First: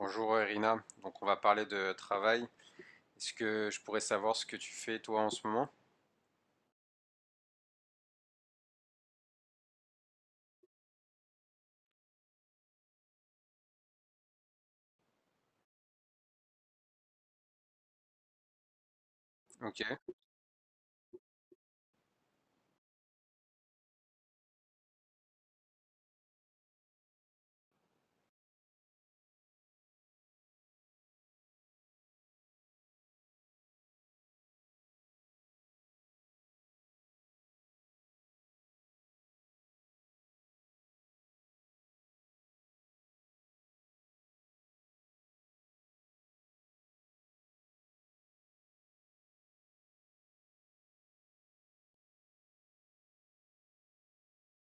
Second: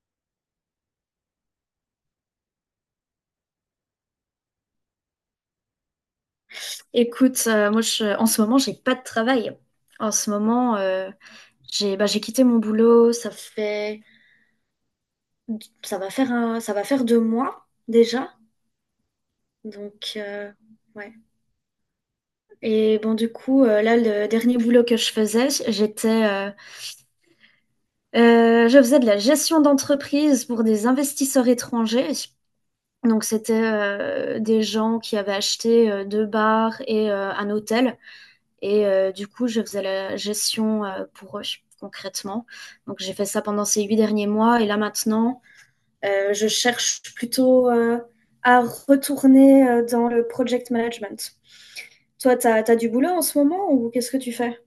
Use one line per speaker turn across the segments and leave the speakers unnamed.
Bonjour Irina, donc on va parler de travail. Est-ce que je pourrais savoir ce que tu fais toi en ce moment?
Écoute, moi en ce moment, j'ai pas de travail. En ce moment, j'ai quitté mon boulot, ça va faire deux mois déjà.
Ok.
Donc euh, ouais. Et bon du coup, là le dernier boulot que je faisais, j'étais je faisais de la gestion d'entreprise pour des investisseurs étrangers. Donc c'était des gens qui avaient acheté deux bars et un hôtel. Et du coup, je faisais la gestion pour eux, concrètement. Donc, j'ai fait ça pendant ces huit derniers mois. Et là, maintenant, je cherche plutôt à retourner dans le project management. Toi, tu as, du boulot en ce moment ou qu'est-ce que tu fais?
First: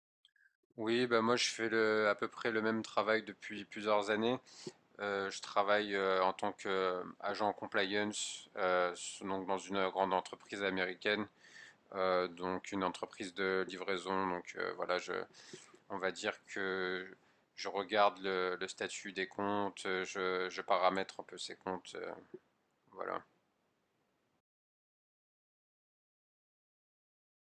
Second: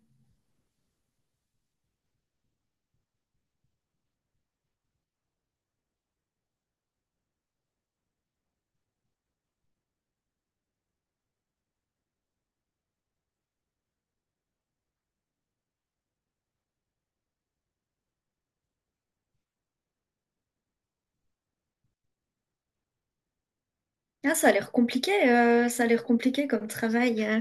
Oui, bah moi je fais à peu près le même travail depuis plusieurs années. Je travaille en tant qu'agent compliance, donc dans une grande entreprise américaine, donc une entreprise de livraison. Donc voilà, je, on va dire que je regarde le statut des comptes, je paramètre un peu ces comptes, voilà.
Ah, ça a l'air compliqué, ça a l'air compliqué comme travail.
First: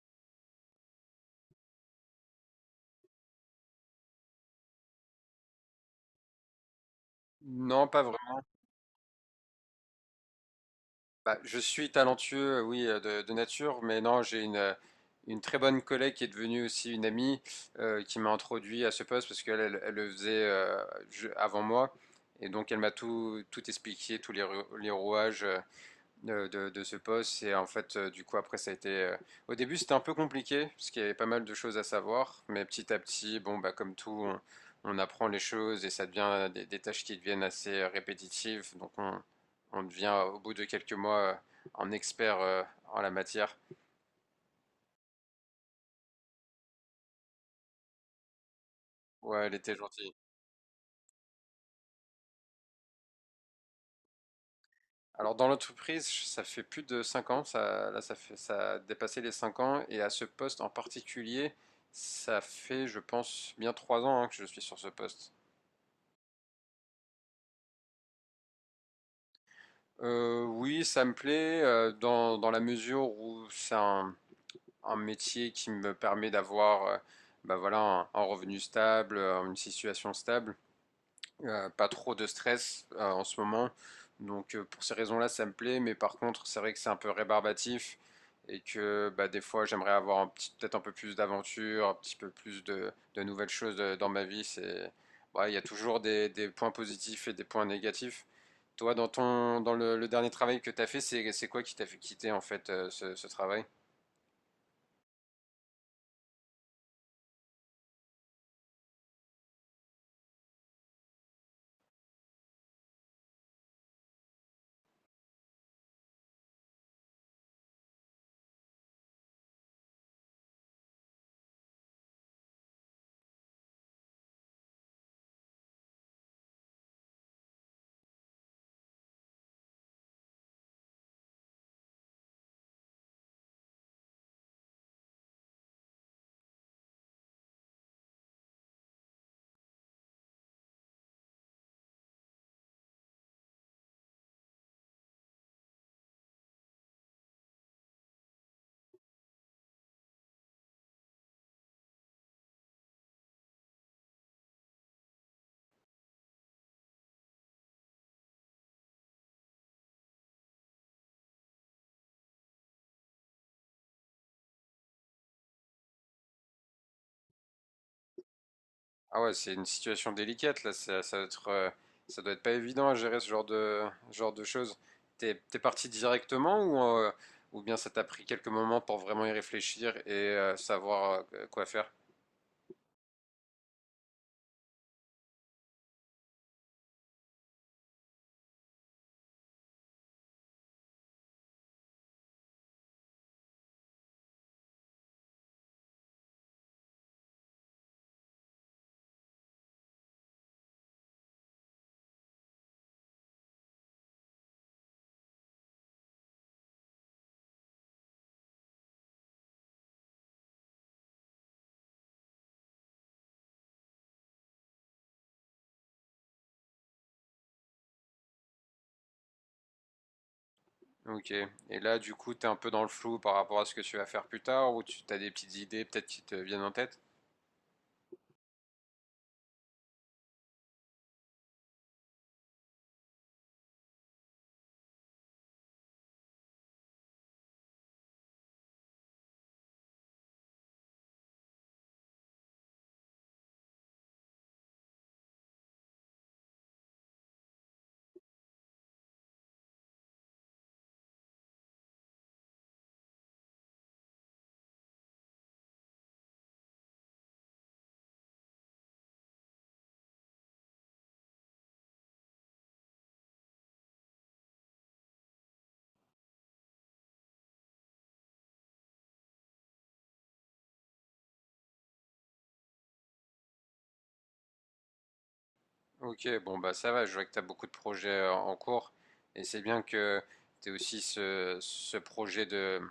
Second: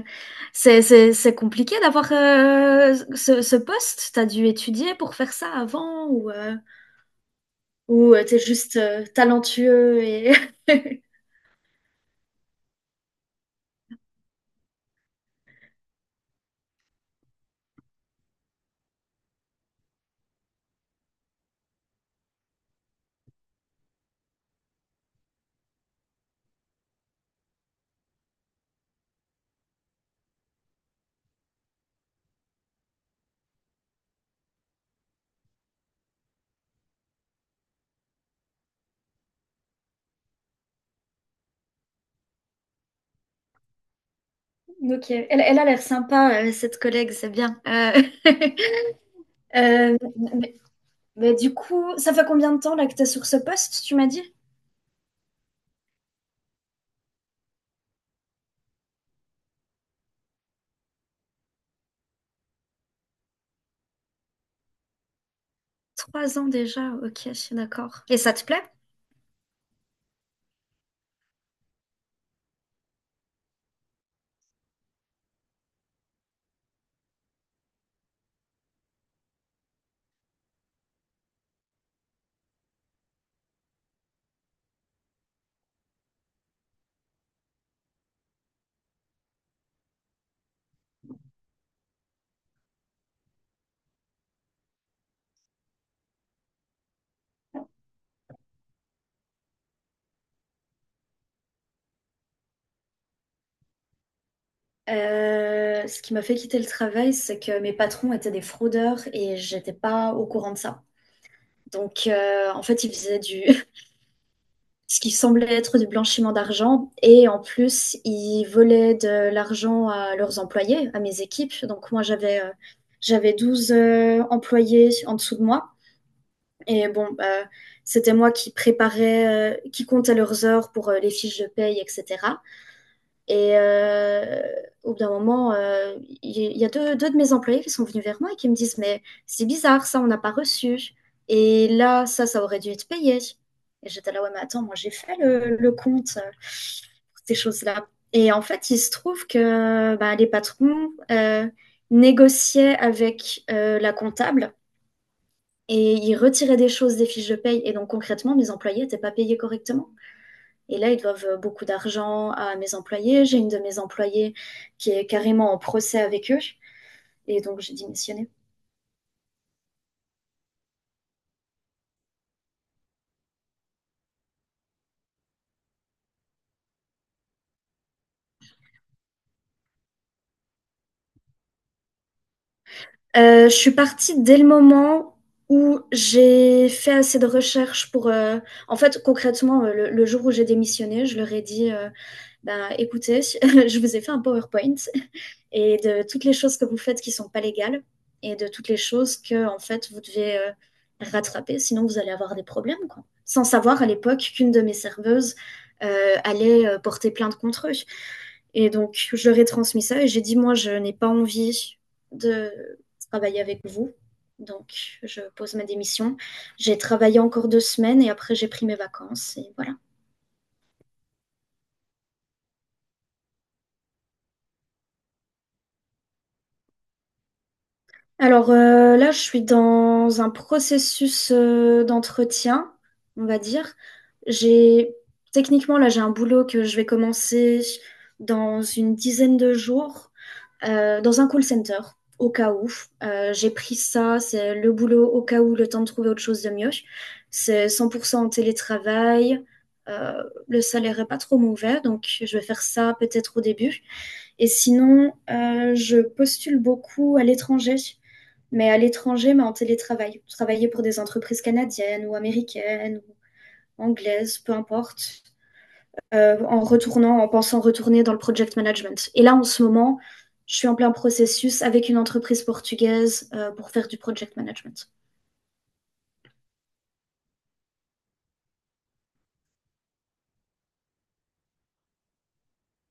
C'est compliqué d'avoir ce poste. T'as dû étudier pour faire ça avant ou,
Non, pas.
ou t'es juste talentueux et...
Bah, je suis talentueux, oui, de nature, mais non, j'ai une très bonne collègue qui est devenue aussi une amie qui m'a introduit à ce poste parce qu'elle elle, elle le faisait avant moi. Et donc, elle m'a tout expliqué, tous les rouages de ce poste. Et en fait, du coup, après, ça a été. Au début, c'était un peu compliqué, parce qu'il y avait pas mal de choses à savoir. Mais petit à petit, bon, bah, comme tout, on apprend les choses et ça devient des tâches qui deviennent assez répétitives. Donc, on devient, au bout de quelques mois, un expert en la matière.
Ok, elle a l'air sympa, cette collègue, c'est bien.
Ouais, elle était
Euh,
gentille.
mais, mais du coup, ça fait combien de temps là que tu es sur ce poste, tu m'as dit?
Alors, dans l'entreprise, ça fait plus de 5 ans. Ça, là, ça fait, ça a dépassé les 5 ans. Et à ce poste en particulier, ça fait, je pense, bien 3 ans hein, que je suis sur ce poste.
Trois ans déjà, ok, je suis d'accord. Et ça te plaît?
Oui, ça me plaît dans la mesure où c'est un métier qui me permet d'avoir bah voilà, un revenu stable, une situation stable, pas trop de stress en ce moment. Donc pour ces raisons-là, ça me plaît, mais par contre, c'est vrai que c'est un peu rébarbatif et que bah, des fois, j'aimerais avoir peut-être un peu plus d'aventure, un petit peu plus de nouvelles choses dans ma vie. C'est, bah, il y a toujours des points positifs et des points négatifs. Toi, dans le dernier travail que tu as fait, c'est quoi qui t'a fait quitter en fait ce travail?
Ce qui m'a fait quitter le travail, c'est que mes patrons étaient des fraudeurs et j'étais pas au courant de ça. Donc, en fait, ce qui semblait être du blanchiment d'argent. Et en plus, ils volaient de l'argent à leurs employés, à mes équipes. Donc moi, j'avais 12 employés en dessous de moi. Et bon, c'était moi qui préparais, qui comptais leurs heures pour les fiches de paye, etc. Et au bout d'un moment, il y a deux de mes employés qui sont venus vers moi et qui me disent, mais c'est bizarre, ça, on n'a pas reçu. Et là, ça aurait dû être payé. Et j'étais là, ouais, mais attends, moi, j'ai fait le compte pour ces choses-là. Et en fait, il se trouve que bah, les patrons négociaient avec la comptable et ils retiraient des choses des fiches de paye. Et donc, concrètement, mes employés n'étaient pas payés correctement. Et là, ils doivent beaucoup d'argent à mes employés. J'ai une de mes employées qui est carrément en procès avec eux. Et donc, j'ai démissionné.
Ah ouais, c'est une situation délicate là, ça, ça doit être pas évident à gérer ce genre genre de choses. T'es, t'es parti directement ou bien ça t'a pris quelques moments pour vraiment y réfléchir et savoir quoi faire?
Je suis partie dès le moment où j'ai fait assez de recherches pour... en fait, concrètement, le jour où j'ai démissionné, je leur ai dit, ben, écoutez, je vous ai fait un PowerPoint et de toutes les choses que vous faites qui sont pas légales et de toutes les choses que en fait vous devez rattraper, sinon vous allez avoir des problèmes quoi. Sans savoir à l'époque qu'une de mes serveuses allait porter plainte contre eux. Et donc je leur ai transmis ça et j'ai dit moi je n'ai pas envie de travailler avec vous. Donc je pose ma démission. J'ai travaillé encore deux semaines et après j'ai pris mes vacances et voilà.
Ok. Et là, du coup, t'es un peu dans le flou par rapport à ce que tu vas faire plus tard ou tu as des petites idées peut-être qui te viennent en tête?
Alors là, je suis dans un processus d'entretien, on va dire. J'ai techniquement là, j'ai un boulot que je vais commencer dans une dizaine de jours dans un call center, au cas où. J'ai pris ça, c'est le boulot au cas où, le temps de trouver autre chose de mieux. C'est 100% en télétravail. euh, le salaire est pas trop mauvais, donc je vais faire ça peut-être au début. Et sinon, je postule beaucoup à l'étranger mais en télétravail. Travailler pour des entreprises canadiennes ou américaines ou anglaises, peu importe, en pensant retourner dans le project management. Et là, en ce moment, je suis en plein processus avec une entreprise portugaise pour faire du project management.
Ok, bon bah ça va, je vois que tu as beaucoup de projets en cours et c'est bien que tu aies aussi ce, ce projet de,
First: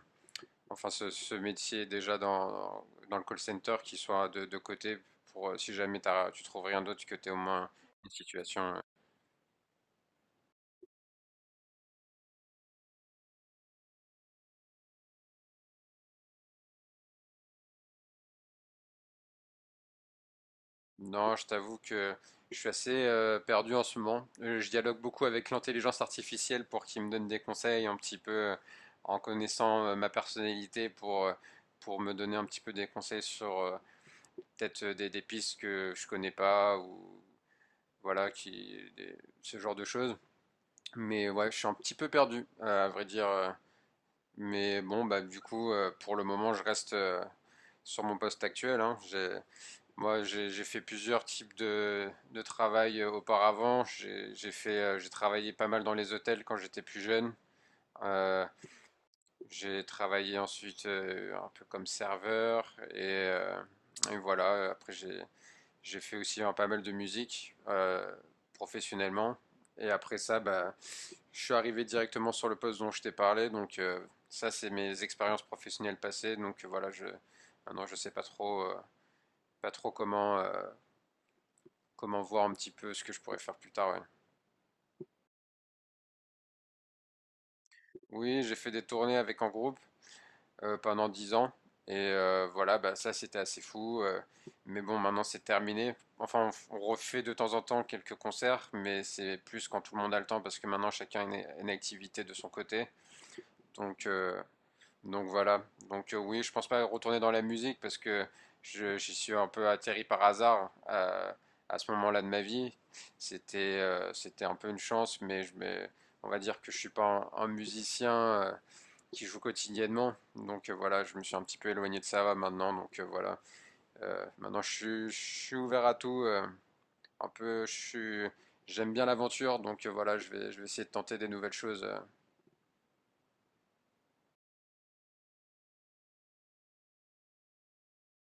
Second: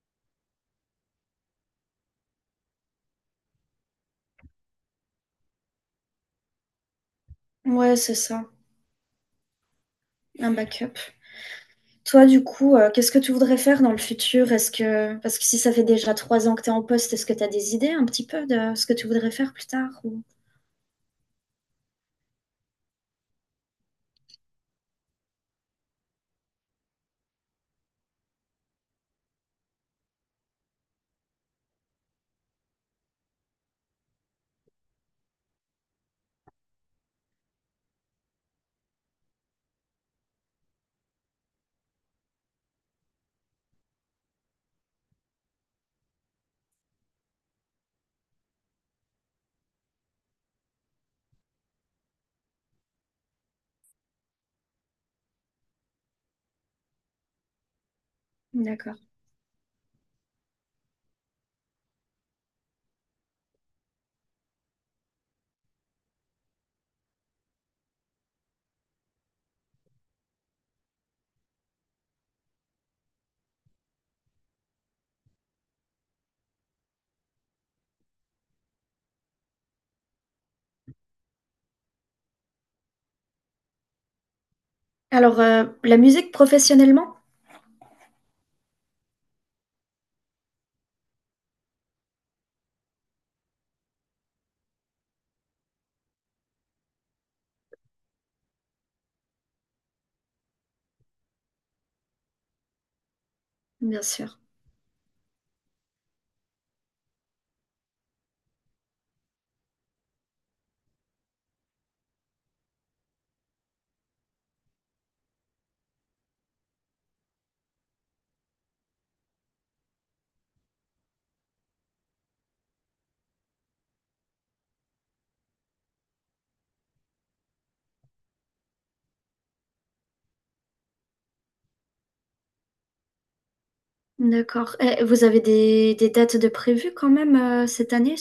enfin ce métier déjà dans, dans le call center qui soit de côté pour si jamais tu trouves rien d'autre que tu aies au moins
Ouais,
une
c'est ça,
situation.
un backup. Toi, du coup, qu'est-ce que tu voudrais faire dans le futur? Est-ce que, parce que si ça fait déjà trois ans que tu es en poste, est-ce que tu as des idées un petit peu de ce que tu voudrais faire plus tard ou-
Non, je t'avoue que je suis assez perdu en ce moment. Je dialogue beaucoup avec l'intelligence artificielle pour qu'il me donne des conseils un petit peu en connaissant ma personnalité pour me donner un petit peu des conseils sur peut-être des pistes que je connais pas ou voilà, ce genre de choses. Mais ouais, je suis un petit peu perdu, à vrai dire. Mais bon, bah du coup, pour le moment, je reste sur mon poste actuel, hein. J'ai fait plusieurs types de travail auparavant. J'ai fait, j'ai travaillé pas mal dans les hôtels quand j'étais plus jeune. Euh,
D'accord.
j'ai travaillé ensuite un peu comme serveur et voilà. Après, j'ai fait aussi hein, pas mal de musique professionnellement. Et après ça, bah, je suis arrivé directement sur le poste dont je t'ai parlé. Donc ça, c'est mes expériences professionnelles passées. Donc voilà, je, maintenant je sais pas trop, pas trop comment, comment voir un petit peu ce que je pourrais faire plus tard, ouais.
Alors, la musique professionnellement?
Oui, j'ai fait des tournées avec en groupe, pendant 10 ans. Et voilà, bah, ça c'était assez fou, mais bon, maintenant c'est terminé. Enfin, on refait de temps en temps quelques concerts, mais c'est plus quand tout le monde a le temps parce que maintenant chacun a une activité de son côté.
Bien
Donc,
sûr.
euh, donc voilà. Donc oui, je pense pas retourner dans la musique parce que j'y suis un peu atterri par hasard à ce moment-là de ma vie. C'était un peu une chance, mais on va dire que je suis pas un, un musicien qui joue quotidiennement. Donc voilà, je me suis un petit peu éloigné de ça maintenant. Donc voilà, maintenant je suis ouvert à tout, un peu, je suis, j'aime bien l'aventure. Donc voilà, je vais essayer de tenter des nouvelles choses.
D'accord. Et vous avez des dates de prévues quand même cette année?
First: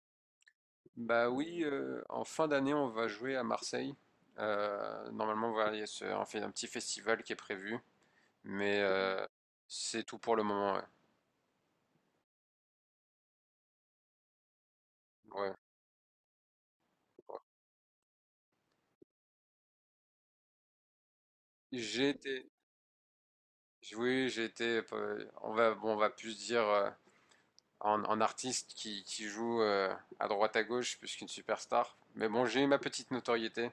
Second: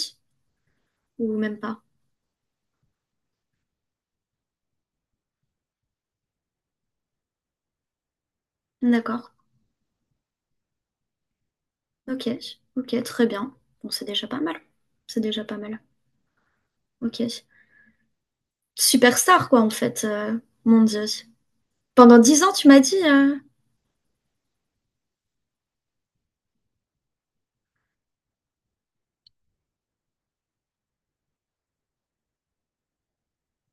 Bah
Ou même
oui,
pas?
en fin d'année, on va jouer à Marseille. Normalement, voilà, il y a on fait un petit festival qui est prévu. Mais
D'accord.
c'est tout pour le moment. Ouais.
Ok. Ok, très bien. Bon, c'est déjà pas mal. C'est déjà
Ouais.
pas mal. Ok. Superstar, quoi, en fait. Mon Dieu.
J'ai
Pendant dix
été,
ans, tu m'as dit.
oui, j'ai été. On va, bon, on va plus dire en artiste qui joue à droite à gauche plus qu'une superstar. Mais bon, j'ai eu ma petite notoriété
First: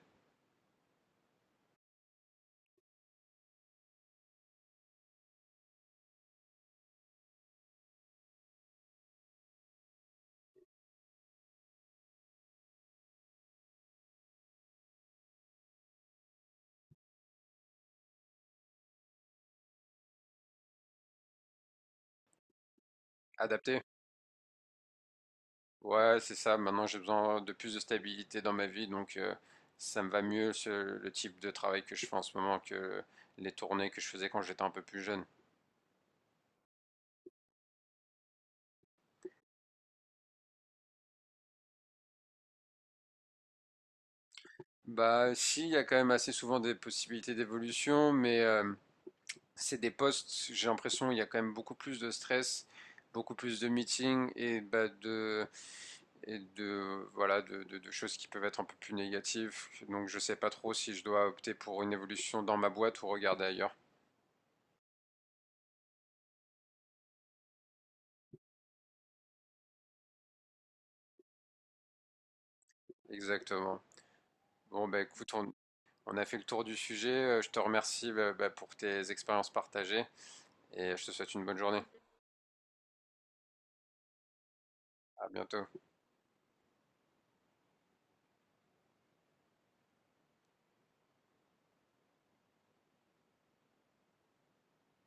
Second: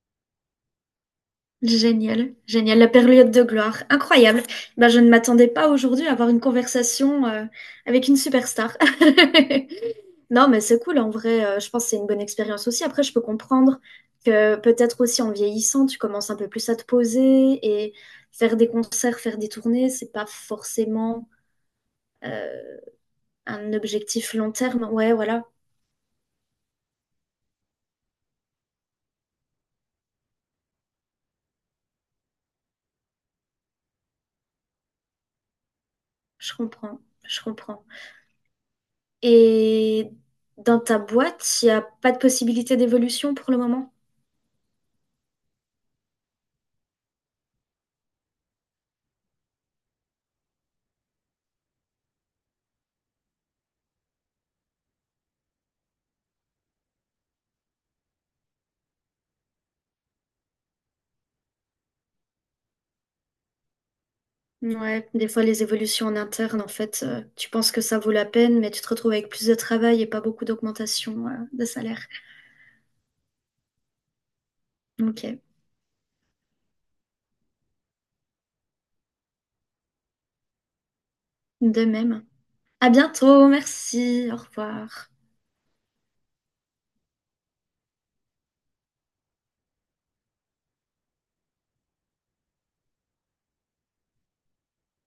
Génial, génial, la période de gloire, incroyable. Ben, je ne m'attendais pas aujourd'hui à avoir une conversation avec une superstar. Non, mais c'est cool en vrai, je pense que c'est une bonne expérience aussi. Après, je peux comprendre que peut-être aussi en vieillissant, tu commences un peu plus à te poser et faire des concerts, faire des tournées, c'est pas forcément euh, un
adaptée.
objectif long terme. Ouais, voilà,
Ouais, c'est ça. Maintenant, j'ai besoin de plus de stabilité dans ma vie, donc ça me va mieux le type de travail que je fais en ce moment que les tournées que je faisais quand j'étais un peu plus jeune.
je comprends, je comprends. Et dans ta boîte, il n'y a pas de possibilité d'évolution pour le moment?
Bah, si, il y a quand même assez souvent des possibilités d'évolution, mais c'est des postes, j'ai l'impression, il y a quand même beaucoup plus de stress, beaucoup plus de meetings et bah, de et de voilà de choses qui peuvent être un peu plus négatives. Donc je sais pas trop si je dois opter pour une évolution dans ma boîte ou regarder ailleurs.
Ouais, des fois les évolutions en interne, en fait, tu penses que ça vaut la peine, mais tu te retrouves avec plus de travail et pas beaucoup d'augmentation, de salaire.
Exactement. Bon bah écoute,
Ok,
on a fait le tour du sujet. Je te remercie bah, pour tes expériences partagées et je te souhaite une bonne journée.
de même. À bientôt, merci, au revoir.
À bientôt.